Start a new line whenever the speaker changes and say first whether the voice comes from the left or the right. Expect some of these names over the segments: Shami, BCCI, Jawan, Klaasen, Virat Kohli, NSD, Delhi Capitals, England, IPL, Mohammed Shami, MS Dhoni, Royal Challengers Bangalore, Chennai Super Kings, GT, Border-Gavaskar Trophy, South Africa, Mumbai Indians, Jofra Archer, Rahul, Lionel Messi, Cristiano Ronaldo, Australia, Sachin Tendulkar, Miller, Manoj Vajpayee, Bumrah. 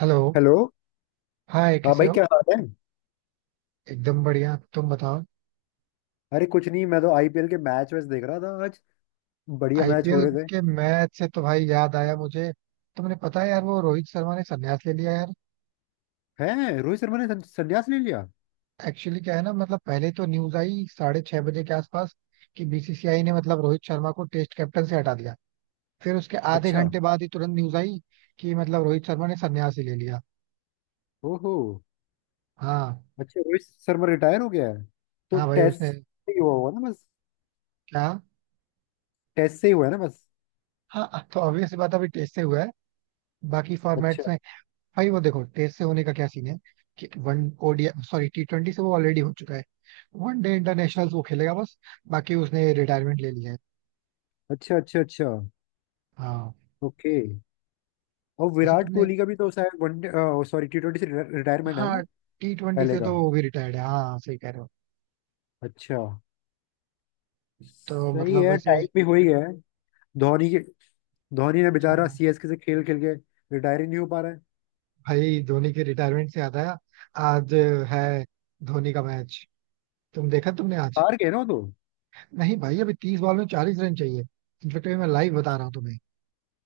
right: Hello.
left: Hello.
right: Hi,
left: हाँ
right: कैसे
left: भाई,
right: हो?
left: क्या हाल है?
right: एकदम बढ़िया, तुम बताओ।
left: अरे कुछ नहीं, मैं तो आईपीएल के मैच वैच देख रहा था आज। बढ़िया मैच हो
right: आईपीएल
left: रहे थे।
right: के मैच से तो भाई याद आया मुझे। तुमने पता है यार, वो रोहित शर्मा ने संन्यास ले लिया यार।
left: हैं, रोहित शर्मा ने संन्यास ले लिया?
right: एक्चुअली क्या है ना, मतलब पहले तो न्यूज आई 6:30 बजे के आसपास कि बीसीसीआई ने मतलब रोहित शर्मा को टेस्ट कैप्टन से हटा दिया। फिर उसके आधे
left: अच्छा।
right: घंटे बाद ही तुरंत न्यूज आई कि मतलब रोहित शर्मा ने संन्यास ही ले लिया।
left: ओहो।
right: हाँ।
left: अच्छा, रोहित शर्मा रिटायर हो गया है। तो
right: हाँ भाई
left: टेस्ट
right: उसने।
left: से ही हुआ हुआ ना बस?
right: क्या?
left: टेस्ट से ही हुआ है ना बस?
right: हाँ तो ऑब्वियस बात है, अभी टेस्ट से हुआ है। बाकी
left: अच्छा
right: फॉर्मेट्स में भाई वो देखो टेस्ट से होने का क्या सीन है। कि one, ODI sorry T twenty से वो ऑलरेडी हो चुका है। वन डे इंटरनेशनल वो खेलेगा बस, बाकी उसने रिटायरमेंट ले ली है।
left: अच्छा अच्छा। अच्छा।
right: हाँ।
left: ओके। और
right: वैसे
left: विराट
right: तुमने,
left: कोहली का भी तो शायद वनडे सॉरी T20 से रिटायरमेंट है ना?
right: हाँ टी ट्वेंटी
left: पहले
right: से
left: का।
right: तो वो भी रिटायर्ड है, हाँ सही कह रहे हो।
left: अच्छा।
right: तो
left: सही
right: मतलब
left: है,
right: वैसे,
left: टाइम भी हो ही गया है। धोनी के। धोनी ने बेचारा
right: हाँ
left: सीएसके से खेल खेल के रिटायर ही नहीं हो पा रहा है।
right: भाई धोनी के रिटायरमेंट से आता है। आज है धोनी का मैच। तुम देखा तुमने आज?
left: हार गए ना वो तो?
right: नहीं भाई, अभी 30 बॉल में 40 रन चाहिए। इनफेक्ट मैं लाइव बता रहा हूँ तुम्हें।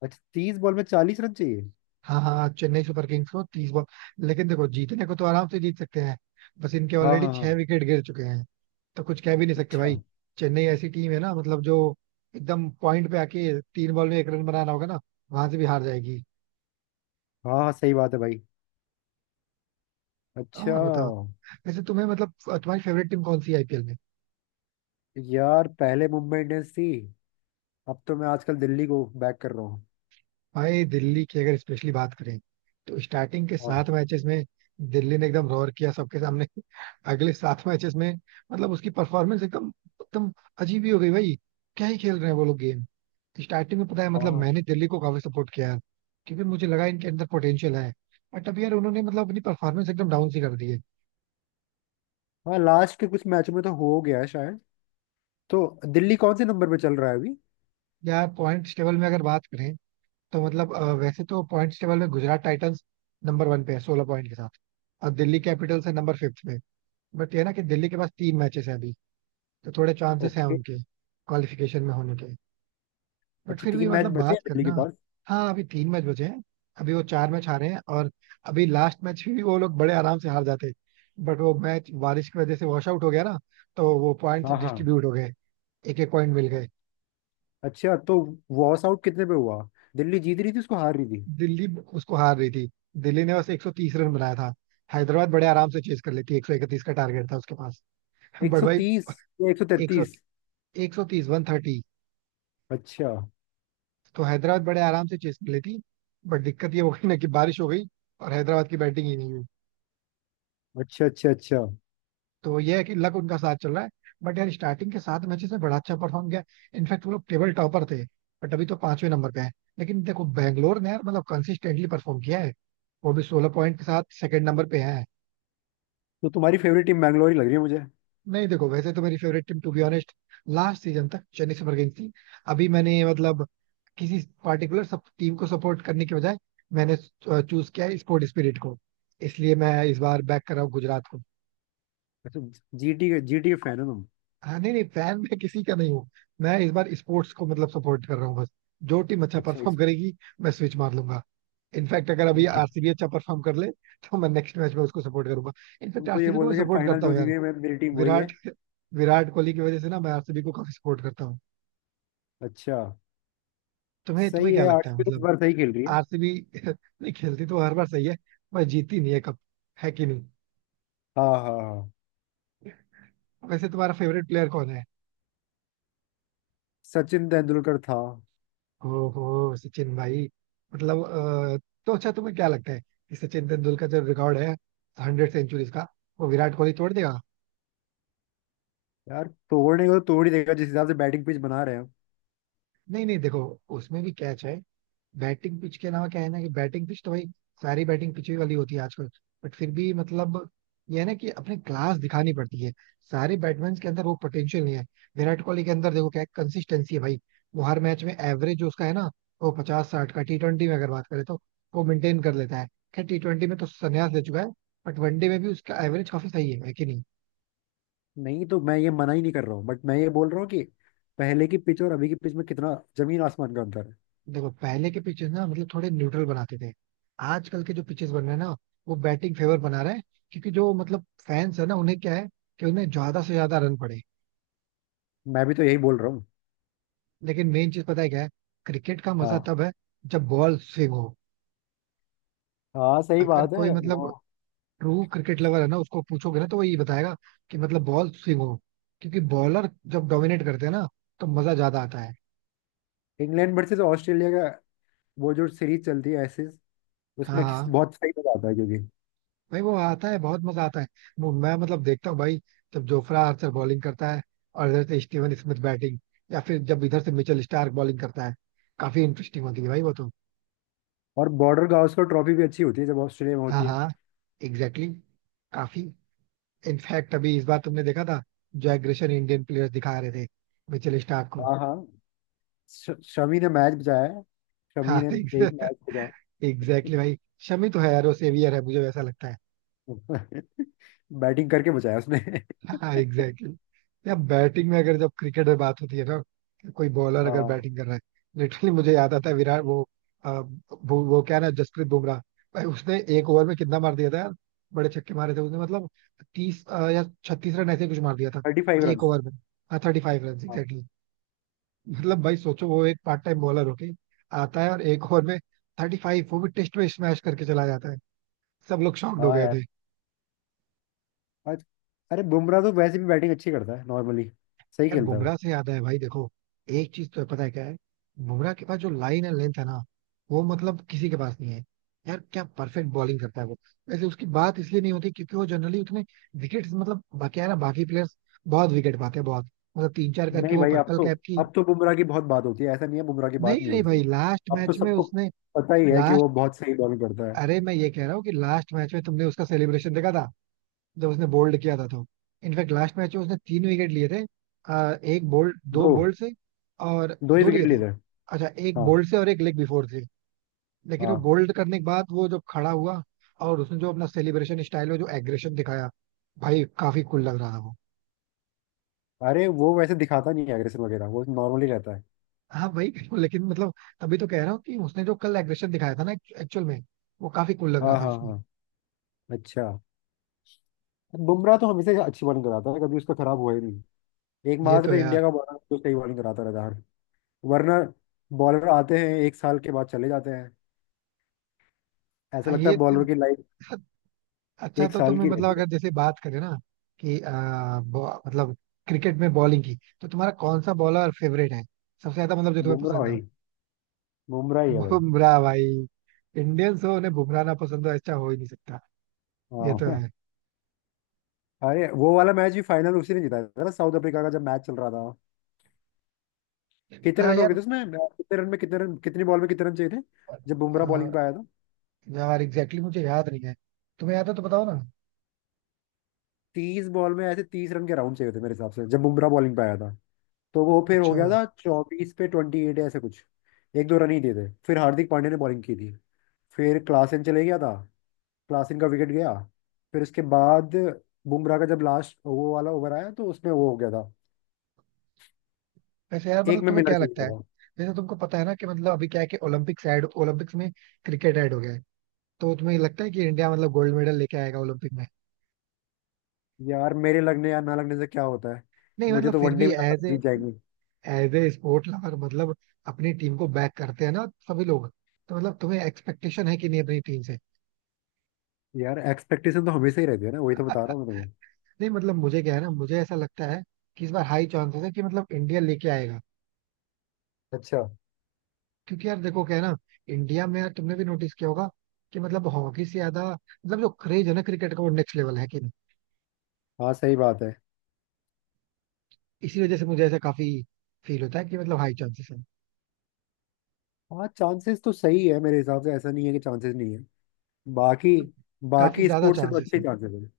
left: अच्छा, 30 बॉल में 40 रन चाहिए।
right: हाँ हाँ हाँ, चेन्नई सुपर किंग्स को 30 बॉल। लेकिन देखो जीतने को तो आराम से जीत सकते हैं, बस इनके
left: हाँ
right: ऑलरेडी
left: हाँ
right: छह
left: हाँ।
right: विकेट गिर चुके हैं। तो कुछ कह भी नहीं सकते
left: अच्छा।
right: भाई। चेन्नई ऐसी टीम है ना, मतलब जो एकदम पॉइंट पे आके तीन बॉल में एक रन बनाना होगा ना, वहां से भी हार जाएगी।
left: हाँ हाँ, सही बात है भाई। अच्छा।
right: और बताओ, वैसे तुम्हें मतलब तुम्हारी फेवरेट टीम कौन सी आईपीएल में?
left: यार, पहले मुंबई इंडियंस थी। अब तो मैं आजकल दिल्ली को बैक कर रहा हूँ।
right: भाई दिल्ली की अगर स्पेशली बात करें, तो स्टार्टिंग के
left: हाँ
right: सात मैचेस में दिल्ली ने एकदम रोर किया सबके सामने। अगले सात मैचेस में मतलब उसकी परफॉर्मेंस एकदम एकदम अजीब ही हो गई भाई। क्या ही खेल रहे हैं वो लोग गेम। स्टार्टिंग में पता है, मतलब
left: हाँ
right: मैंने दिल्ली को काफी सपोर्ट किया है, क्योंकि मुझे लगा इनके अंदर पोटेंशियल है। बट अब यार उन्होंने मतलब अपनी परफॉर्मेंस एकदम डाउन सी कर दी है।
left: हाँ। लास्ट के कुछ मैचों में तो हो गया है शायद। तो दिल्ली कौन से नंबर पे चल रहा है अभी?
right: यार पॉइंट्स टेबल में अगर बात करें तो मतलब वैसे तो पॉइंट्स टेबल में गुजरात टाइटंस नंबर वन पे है 16 पॉइंट के साथ, और दिल्ली कैपिटल्स है नंबर फिफ्थ पे। बट ये ना कि दिल्ली के पास तीन मैचेस हैं अभी, तो थोड़े चांसेस हैं
left: ओके।
right: उनके क्वालिफिकेशन में होने के। बट
left: अच्छा,
right: फिर भी
left: 3 मैच
right: मतलब
left: बचे
right: बात
left: हैं दिल्ली के
right: करना,
left: पास।
right: हाँ अभी तीन मैच बचे हैं। अभी वो चार मैच हारे हैं, और अभी लास्ट मैच भी वो लोग बड़े आराम से हार जाते, बट वो मैच बारिश की वजह से वॉश आउट हो गया ना। तो वो पॉइंट्स
left: हाँ हाँ।
right: डिस्ट्रीब्यूट हो गए, एक एक पॉइंट मिल गए।
left: अच्छा। तो वॉश आउट कितने पे हुआ? दिल्ली जीत रही थी उसको हार रही थी?
right: दिल्ली उसको हार रही थी। दिल्ली ने बस 130 रन बनाया था, हैदराबाद बड़े आराम से चेज कर लेती, 131 का टारगेट था उसके पास।
left: एक
right: बट
left: सौ
right: भाई
left: तीस या एक सौ
right: 100,
left: तैतीस
right: 130 130,
left: अच्छा
right: तो हैदराबाद बड़े आराम से चेज कर लेती, बट दिक्कत ये हो गई ना कि बारिश हो गई और हैदराबाद की बैटिंग ही नहीं हुई।
left: अच्छा अच्छा। अच्छा,
right: तो ये है कि लक उनका साथ चल रहा है। बट यार स्टार्टिंग के सात मैचेस में बड़ा अच्छा परफॉर्म किया, इनफैक्ट वो लोग टेबल टॉपर थे, बट अभी तो पांचवें नंबर पे है। लेकिन देखो बैंगलोर ने यार मतलब कंसिस्टेंटली परफॉर्म किया है, वो भी 16 पॉइंट के साथ सेकंड नंबर पे है।
left: तो तुम्हारी फेवरेट टीम बैंगलोर ही लग रही है मुझे।
right: नहीं देखो वैसे तो मेरी favourite team to be honest last season तक चेन्नई सुपर किंग्स थी। अभी मैंने मतलब किसी पार्टिकुलर सब टीम को सपोर्ट करने के बजाय मैंने चूज किया है स्पोर्ट स्पिरिट को। इसलिए मैं इस बार बैक कर रहा हूँ गुजरात को।
left: अच्छा। जीटी के, जीटी के फैन हो तुम?
right: हाँ नहीं नहीं, फैन मैं किसी का नहीं हूँ। मैं इस बार स्पोर्ट्स को मतलब सपोर्ट कर रहा हूँ बस, जो टीम अच्छा
left: अच्छा
right: परफॉर्म करेगी मैं स्विच मार लूंगा। इनफैक्ट अगर अभी
left: जी।
right: आरसीबी अच्छा परफॉर्म कर ले तो मैं नेक्स्ट मैच में उसको सपोर्ट करूंगा। इनफैक्ट
left: तुम तो ये
right: आरसीबी को
left: बोल
right: मैं
left: रहे हो कि
right: सपोर्ट
left: फाइनल
right: करता
left: जो
right: हूँ
left: जीती
right: यार,
left: है मेरी टीम वही है।
right: विराट विराट कोहली की वजह से ना मैं आरसीबी को काफी सपोर्ट करता हूँ।
left: अच्छा।
right: तुम्हें
left: सही
right: तुम्हें क्या
left: है,
right: लगता है
left: आरसीबी इस
right: मतलब?
left: बार सही खेल रही है।
right: आरसीबी नहीं खेलती तो हर बार सही है, पर जीती नहीं है कब, है कि नहीं?
left: हाँ हाँ हाँ।
right: वैसे तुम्हारा फेवरेट प्लेयर कौन है?
left: सचिन तेंदुलकर था।
right: ओहो सचिन भाई। मतलब तो अच्छा तुम्हें क्या लगता है कि सचिन तेंदुलकर जो रिकॉर्ड है 100 सेंचुरीज का, वो विराट कोहली तोड़ देगा?
left: यार, तोड़ने को तो तोड़ ही देगा जिस हिसाब से बैटिंग पिच बना रहे हैं।
right: नहीं नहीं देखो, उसमें भी कैच है। बैटिंग पिच के अलावा क्या है ना, कि बैटिंग पिच तो भाई सारी बैटिंग पिच ही वाली होती है आजकल। बट फिर भी मतलब ये है ना कि अपने क्लास दिखानी पड़ती है। सारे बैट्समैन के अंदर वो पोटेंशियल नहीं है। विराट कोहली के अंदर देखो क्या कंसिस्टेंसी है भाई। वो हर मैच में एवरेज जो उसका है ना, वो 50-60 का टी ट्वेंटी में अगर बात करें तो वो मेंटेन कर लेता है। खैर टी ट्वेंटी में तो संन्यास ले चुका है, बट वनडे में भी उसका एवरेज काफी सही है कि नहीं?
left: नहीं, तो मैं ये मना ही नहीं कर रहा हूँ, बट मैं ये बोल रहा हूँ कि पहले की पिच और अभी की पिच में कितना जमीन आसमान का अंतर है।
right: देखो पहले के पिचेस ना मतलब थोड़े न्यूट्रल बनाते थे, आजकल के जो पिचेस बन रहे हैं ना वो बैटिंग फेवर बना रहे हैं, क्योंकि जो मतलब फैंस है ना उन्हें क्या है, कि उन्हें ज्यादा से ज्यादा रन पड़े।
left: मैं भी तो यही बोल रहा हूँ।
right: लेकिन मेन चीज पता है क्या है, क्रिकेट का मजा
left: हाँ
right: तब है जब बॉल स्विंग हो।
left: हाँ, सही
right: अगर
left: बात
right: कोई
left: है वो।
right: मतलब ट्रू क्रिकेट लवर है ना उसको पूछोगे ना तो वो ये बताएगा कि मतलब बॉल स्विंग हो, क्योंकि बॉलर जब डोमिनेट करते हैं ना तो मजा ज्यादा आता है।
left: इंग्लैंड वर्सेस ऑस्ट्रेलिया का वो जो सीरीज चलती है
right: हाँ
left: उसमें
right: हाँ
left: बहुत सही मजा आता है क्योंकि
right: भाई वो आता है, बहुत मजा आता है। मैं मतलब देखता हूँ भाई, जब जोफ्रा आर्चर बॉलिंग करता है और इधर से स्टीवन स्मिथ बैटिंग, या फिर जब इधर से मिचेल स्टार्क बॉलिंग करता है, काफी इंटरेस्टिंग होती है भाई वो तो।
left: और बॉर्डर गावस्कर ट्रॉफी भी अच्छी होती है जब ऑस्ट्रेलिया में
right: हाँ
left: होती है।
right: हाँ, एग्जैक्टली exactly, काफी। इनफैक्ट अभी इस बार तुमने देखा था जो एग्रेशन इंडियन प्लेयर्स दिखा रहे थे मिचेल स्टार्क को।
left: हाँ हाँ। शमी ने मैच बचाया है। शमी
right: हाँ
left: ने एक मैच बचाया।
right: एग्जैक्टली भाई, शमी तो है यार वो सेवियर है, मुझे वैसा लगता है।
left: बैटिंग करके बचाया उसने।
right: हाँ एग्जैक्टली exactly। या बैटिंग में अगर जब क्रिकेट में बात होती है ना कि कोई बॉलर अगर
left: हाँ,
right: बैटिंग कर रहा है, लिटरली मुझे याद आता है विराट वो क्या ना जसप्रीत बुमराह। भाई उसने एक ओवर में कितना मार दिया था यार, बड़े छक्के मारे थे उसने मतलब। तीस या 36 रन ऐसे कुछ मार दिया था
left: 35 रन।
right: एक ओवर में। हाँ 35 रन,
left: हाँ
right: एग्जैक्टली। मतलब भाई सोचो वो एक पार्ट टाइम बॉलर होके आता है और एक ओवर में 35 वो भी टेस्ट में स्मैश करके चला जाता है, सब लोग शॉक्ड हो
left: हाँ।
right: गए।
left: यार आज। अरे बुमराह तो वैसे भी बैटिंग अच्छी करता है नॉर्मली। सही
right: यार
left: खेलता है वो।
right: बुमराह से याद है भाई देखो, एक चीज तो है, पता है क्या है, बुमराह के पास जो लाइन एंड लेंथ है ना वो मतलब किसी के पास नहीं है। यार क्या परफेक्ट बॉलिंग करता है वो। वैसे उसकी बात इसलिए नहीं होती क्योंकि वो जनरली उतने विकेट, मतलब बाकी है ना बाकी प्लेयर्स बहुत विकेट पाते हैं बहुत, मतलब तीन चार करके
left: नहीं
right: वो
left: भाई, अब
right: पर्पल
left: तो
right: कैप की।
left: अब तो बुमराह की बहुत बात होती है, ऐसा नहीं है बुमराह की
right: नहीं
left: बात नहीं
right: नहीं
left: होती है।
right: भाई लास्ट
left: अब तो
right: मैच में
left: सबको
right: उसने,
left: पता ही है कि
right: लास्ट
left: वो बहुत सही बॉलिंग करता है।
right: अरे मैं ये कह रहा हूँ कि लास्ट मैच में तुमने उसका सेलिब्रेशन देखा था, जब उसने बोल्ड किया था तो। इनफैक्ट लास्ट मैच में उसने तीन विकेट लिए थे, एक बोल्ड दो
left: दो।
right: बोल्ड से और
left: दो ही
right: दो
left: विकेट
right: लिए
left: ले
right: थे।
left: रहे हैं।
right: अच्छा एक
left: हाँ
right: बोल्ड से और एक लेग बिफोर से। लेकिन वो
left: हाँ।
right: बोल्ड करने के बाद वो जब खड़ा हुआ और उसने जो अपना सेलिब्रेशन स्टाइल में जो एग्रेशन दिखाया, भाई काफी कूल लग रहा था वो।
left: अरे वो वैसे दिखाता नहीं है एग्रेशन वगैरह, वो नॉर्मली रहता है।
right: हाँ भाई लेकिन मतलब, तभी तो कह रहा हूँ कि उसने जो कल एग्रेशन दिखाया था ना एक्चुअल में, वो काफी कूल लग
left: हाँ
right: रहा था
left: हाँ
right: उसमें।
left: हाँ। अच्छा। बुमराह तो हमेशा अच्छी बॉलिंग कराता है, कभी उसका खराब हुआ ही नहीं।
right: ये
left: एकमात्र
right: तो यार,
left: इंडिया का बॉलर जो सही बॉलिंग कराता रहता है। वरना बॉलर आते हैं, एक साल के बाद चले जाते हैं। ऐसा
right: हाँ
left: लगता है
right: ये,
left: बॉलर की लाइफ
right: अच्छा
left: एक
right: तो
left: साल
right: तुम्हें
left: की
right: मतलब
left: रहती है।
right: अगर जैसे बात करें ना कि मतलब क्रिकेट में बॉलिंग की, तो तुम्हारा कौन सा बॉलर फेवरेट है, सबसे ज्यादा मतलब जो तुम्हें
left: बुमराह
right: पसंद हो?
left: भाई। बुमराह ही है भाई।
right: बुमराह भाई, इंडियंस हो उन्हें बुमराह ना पसंद हो ऐसा हो ही नहीं सकता, ये
left: हाँ।
right: तो है।
left: अरे वो वाला मैच भी फाइनल उसी ने जिताया था ना, साउथ अफ्रीका का, जब मैच चल रहा था कितने
right: हाँ
left: रन हो गए
right: यार,
left: थे उसमें, कितने रन में, कितने रन, कितनी बॉल में कितने रन चाहिए थे जब
right: अ,
left: बुमराह बॉलिंग पे आया।
right: यार एग्जैक्टली exactly, मुझे याद नहीं है, तुम्हें याद है तो बताओ ना।
left: 30 बॉल में ऐसे 30 रन के राउंड चाहिए थे मेरे हिसाब से जब बुमराह बॉलिंग पे आया था। तो वो फिर हो
right: अच्छा
left: गया था 24 पे 28, ऐसे कुछ। एक दो रन ही दिए थे, फिर हार्दिक पांड्या ने बॉलिंग की थी। फिर क्लासेन चले गया था। क्लासेन का विकेट गया। फिर उसके बाद बुमराह का जब लास्ट वो वाला ओवर आया तो उसमें वो हो गया था।
right: वैसे यार
left: एक
right: मतलब
left: में
right: तुम्हें
left: मिलर
right: क्या
left: चले
right: लगता है,
left: गया था।
right: जैसे तुमको पता है ना कि मतलब अभी क्या है कि ओलंपिक्स ऐड, ओलंपिक्स में क्रिकेट ऐड हो गया है, तो तुम्हें लगता है कि इंडिया मतलब गोल्ड मेडल लेके आएगा ओलंपिक में?
left: यार, मेरे लगने या ना लगने से क्या होता है?
right: नहीं
left: मुझे
right: मतलब
left: तो
right: फिर
left: वनडे
right: भी
left: भी लगा था
right: एज ए,
left: जीत जाएंगे।
right: एज ए स्पोर्ट लवर मतलब अपनी टीम को बैक करते हैं ना सभी लोग, तो मतलब तुम्हें एक्सपेक्टेशन है कि नहीं अपनी टीम से?
left: यार, एक्सपेक्टेशन तो हमेशा ही रहती है ना, वही तो बता रहा हूँ मैं तुम्हें।
right: नहीं मतलब मुझे क्या है ना मुझे ऐसा लगता है कि इस बार हाई चांसेस है कि मतलब इंडिया लेके आएगा।
left: अच्छा।
right: क्योंकि यार देखो क्या है ना, इंडिया में यार तुमने भी नोटिस किया होगा कि मतलब हॉकी से ज्यादा, मतलब जो क्रेज है ना क्रिकेट का वो नेक्स्ट लेवल है, कि नहीं?
left: हाँ सही बात है।
right: इसी वजह से मुझे ऐसा काफी फील होता है कि मतलब हाई चांसेस है,
left: हाँ, चांसेस तो सही है मेरे हिसाब से, ऐसा नहीं है कि चांसेस नहीं है। बाकी
right: मतलब काफी
left: बाकी
right: ज्यादा
left: स्पोर्ट्स से तो
right: चांसेस।
left: अच्छे चांसेस हैं।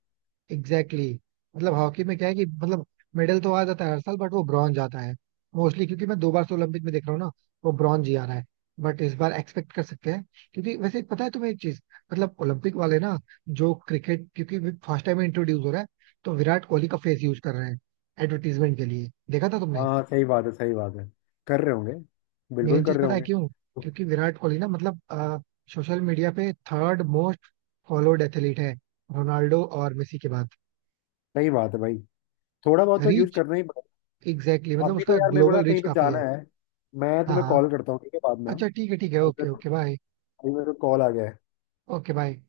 right: Exactly exactly। मतलब हॉकी में क्या है कि मतलब मेडल तो आ जाता है हर साल, बट वो ब्रॉन्ज आता है मोस्टली, क्योंकि मैं दो बार से ओलंपिक में देख रहा हूँ ना वो ब्रॉन्ज ही आ रहा है। बट इस बार एक्सपेक्ट कर सकते हैं, क्योंकि वैसे पता है तुम्हें एक चीज, मतलब ओलंपिक वाले ना, जो क्रिकेट क्योंकि फर्स्ट टाइम इंट्रोड्यूस हो रहा है, तो विराट कोहली का फेस यूज कर रहे हैं एडवर्टीजमेंट के लिए, देखा था तुमने?
left: हाँ सही बात है, सही बात है, कर रहे होंगे। बिल्कुल
right: मेन
left: कर
right: चीज
left: रहे
right: पता है
left: होंगे।
right: क्यों? क्योंकि विराट कोहली ना मतलब सोशल मीडिया पे थर्ड मोस्ट फॉलोड एथलीट है, रोनाल्डो और मेसी के बाद।
left: सही बात है भाई, थोड़ा बहुत तो यूज
right: रीच,
left: करना ही पड़ेगा।
right: एग्जैक्टली exactly, मतलब
left: अभी तो
right: उसका
left: यार मेरे को ना
right: ग्लोबल रीच
left: कहीं पे
right: काफी
left: जाना
right: है।
left: है, मैं
right: हाँ
left: तुम्हें
right: हाँ,
left: कॉल करता हूँ, ठीक है बाद में हाँ?
right: अच्छा ठीक है ठीक है,
left: अभी मेरे
right: ओके
left: को
right: ओके बाय।
left: अभी मेरे को कॉल आ गया।
right: Okay bye.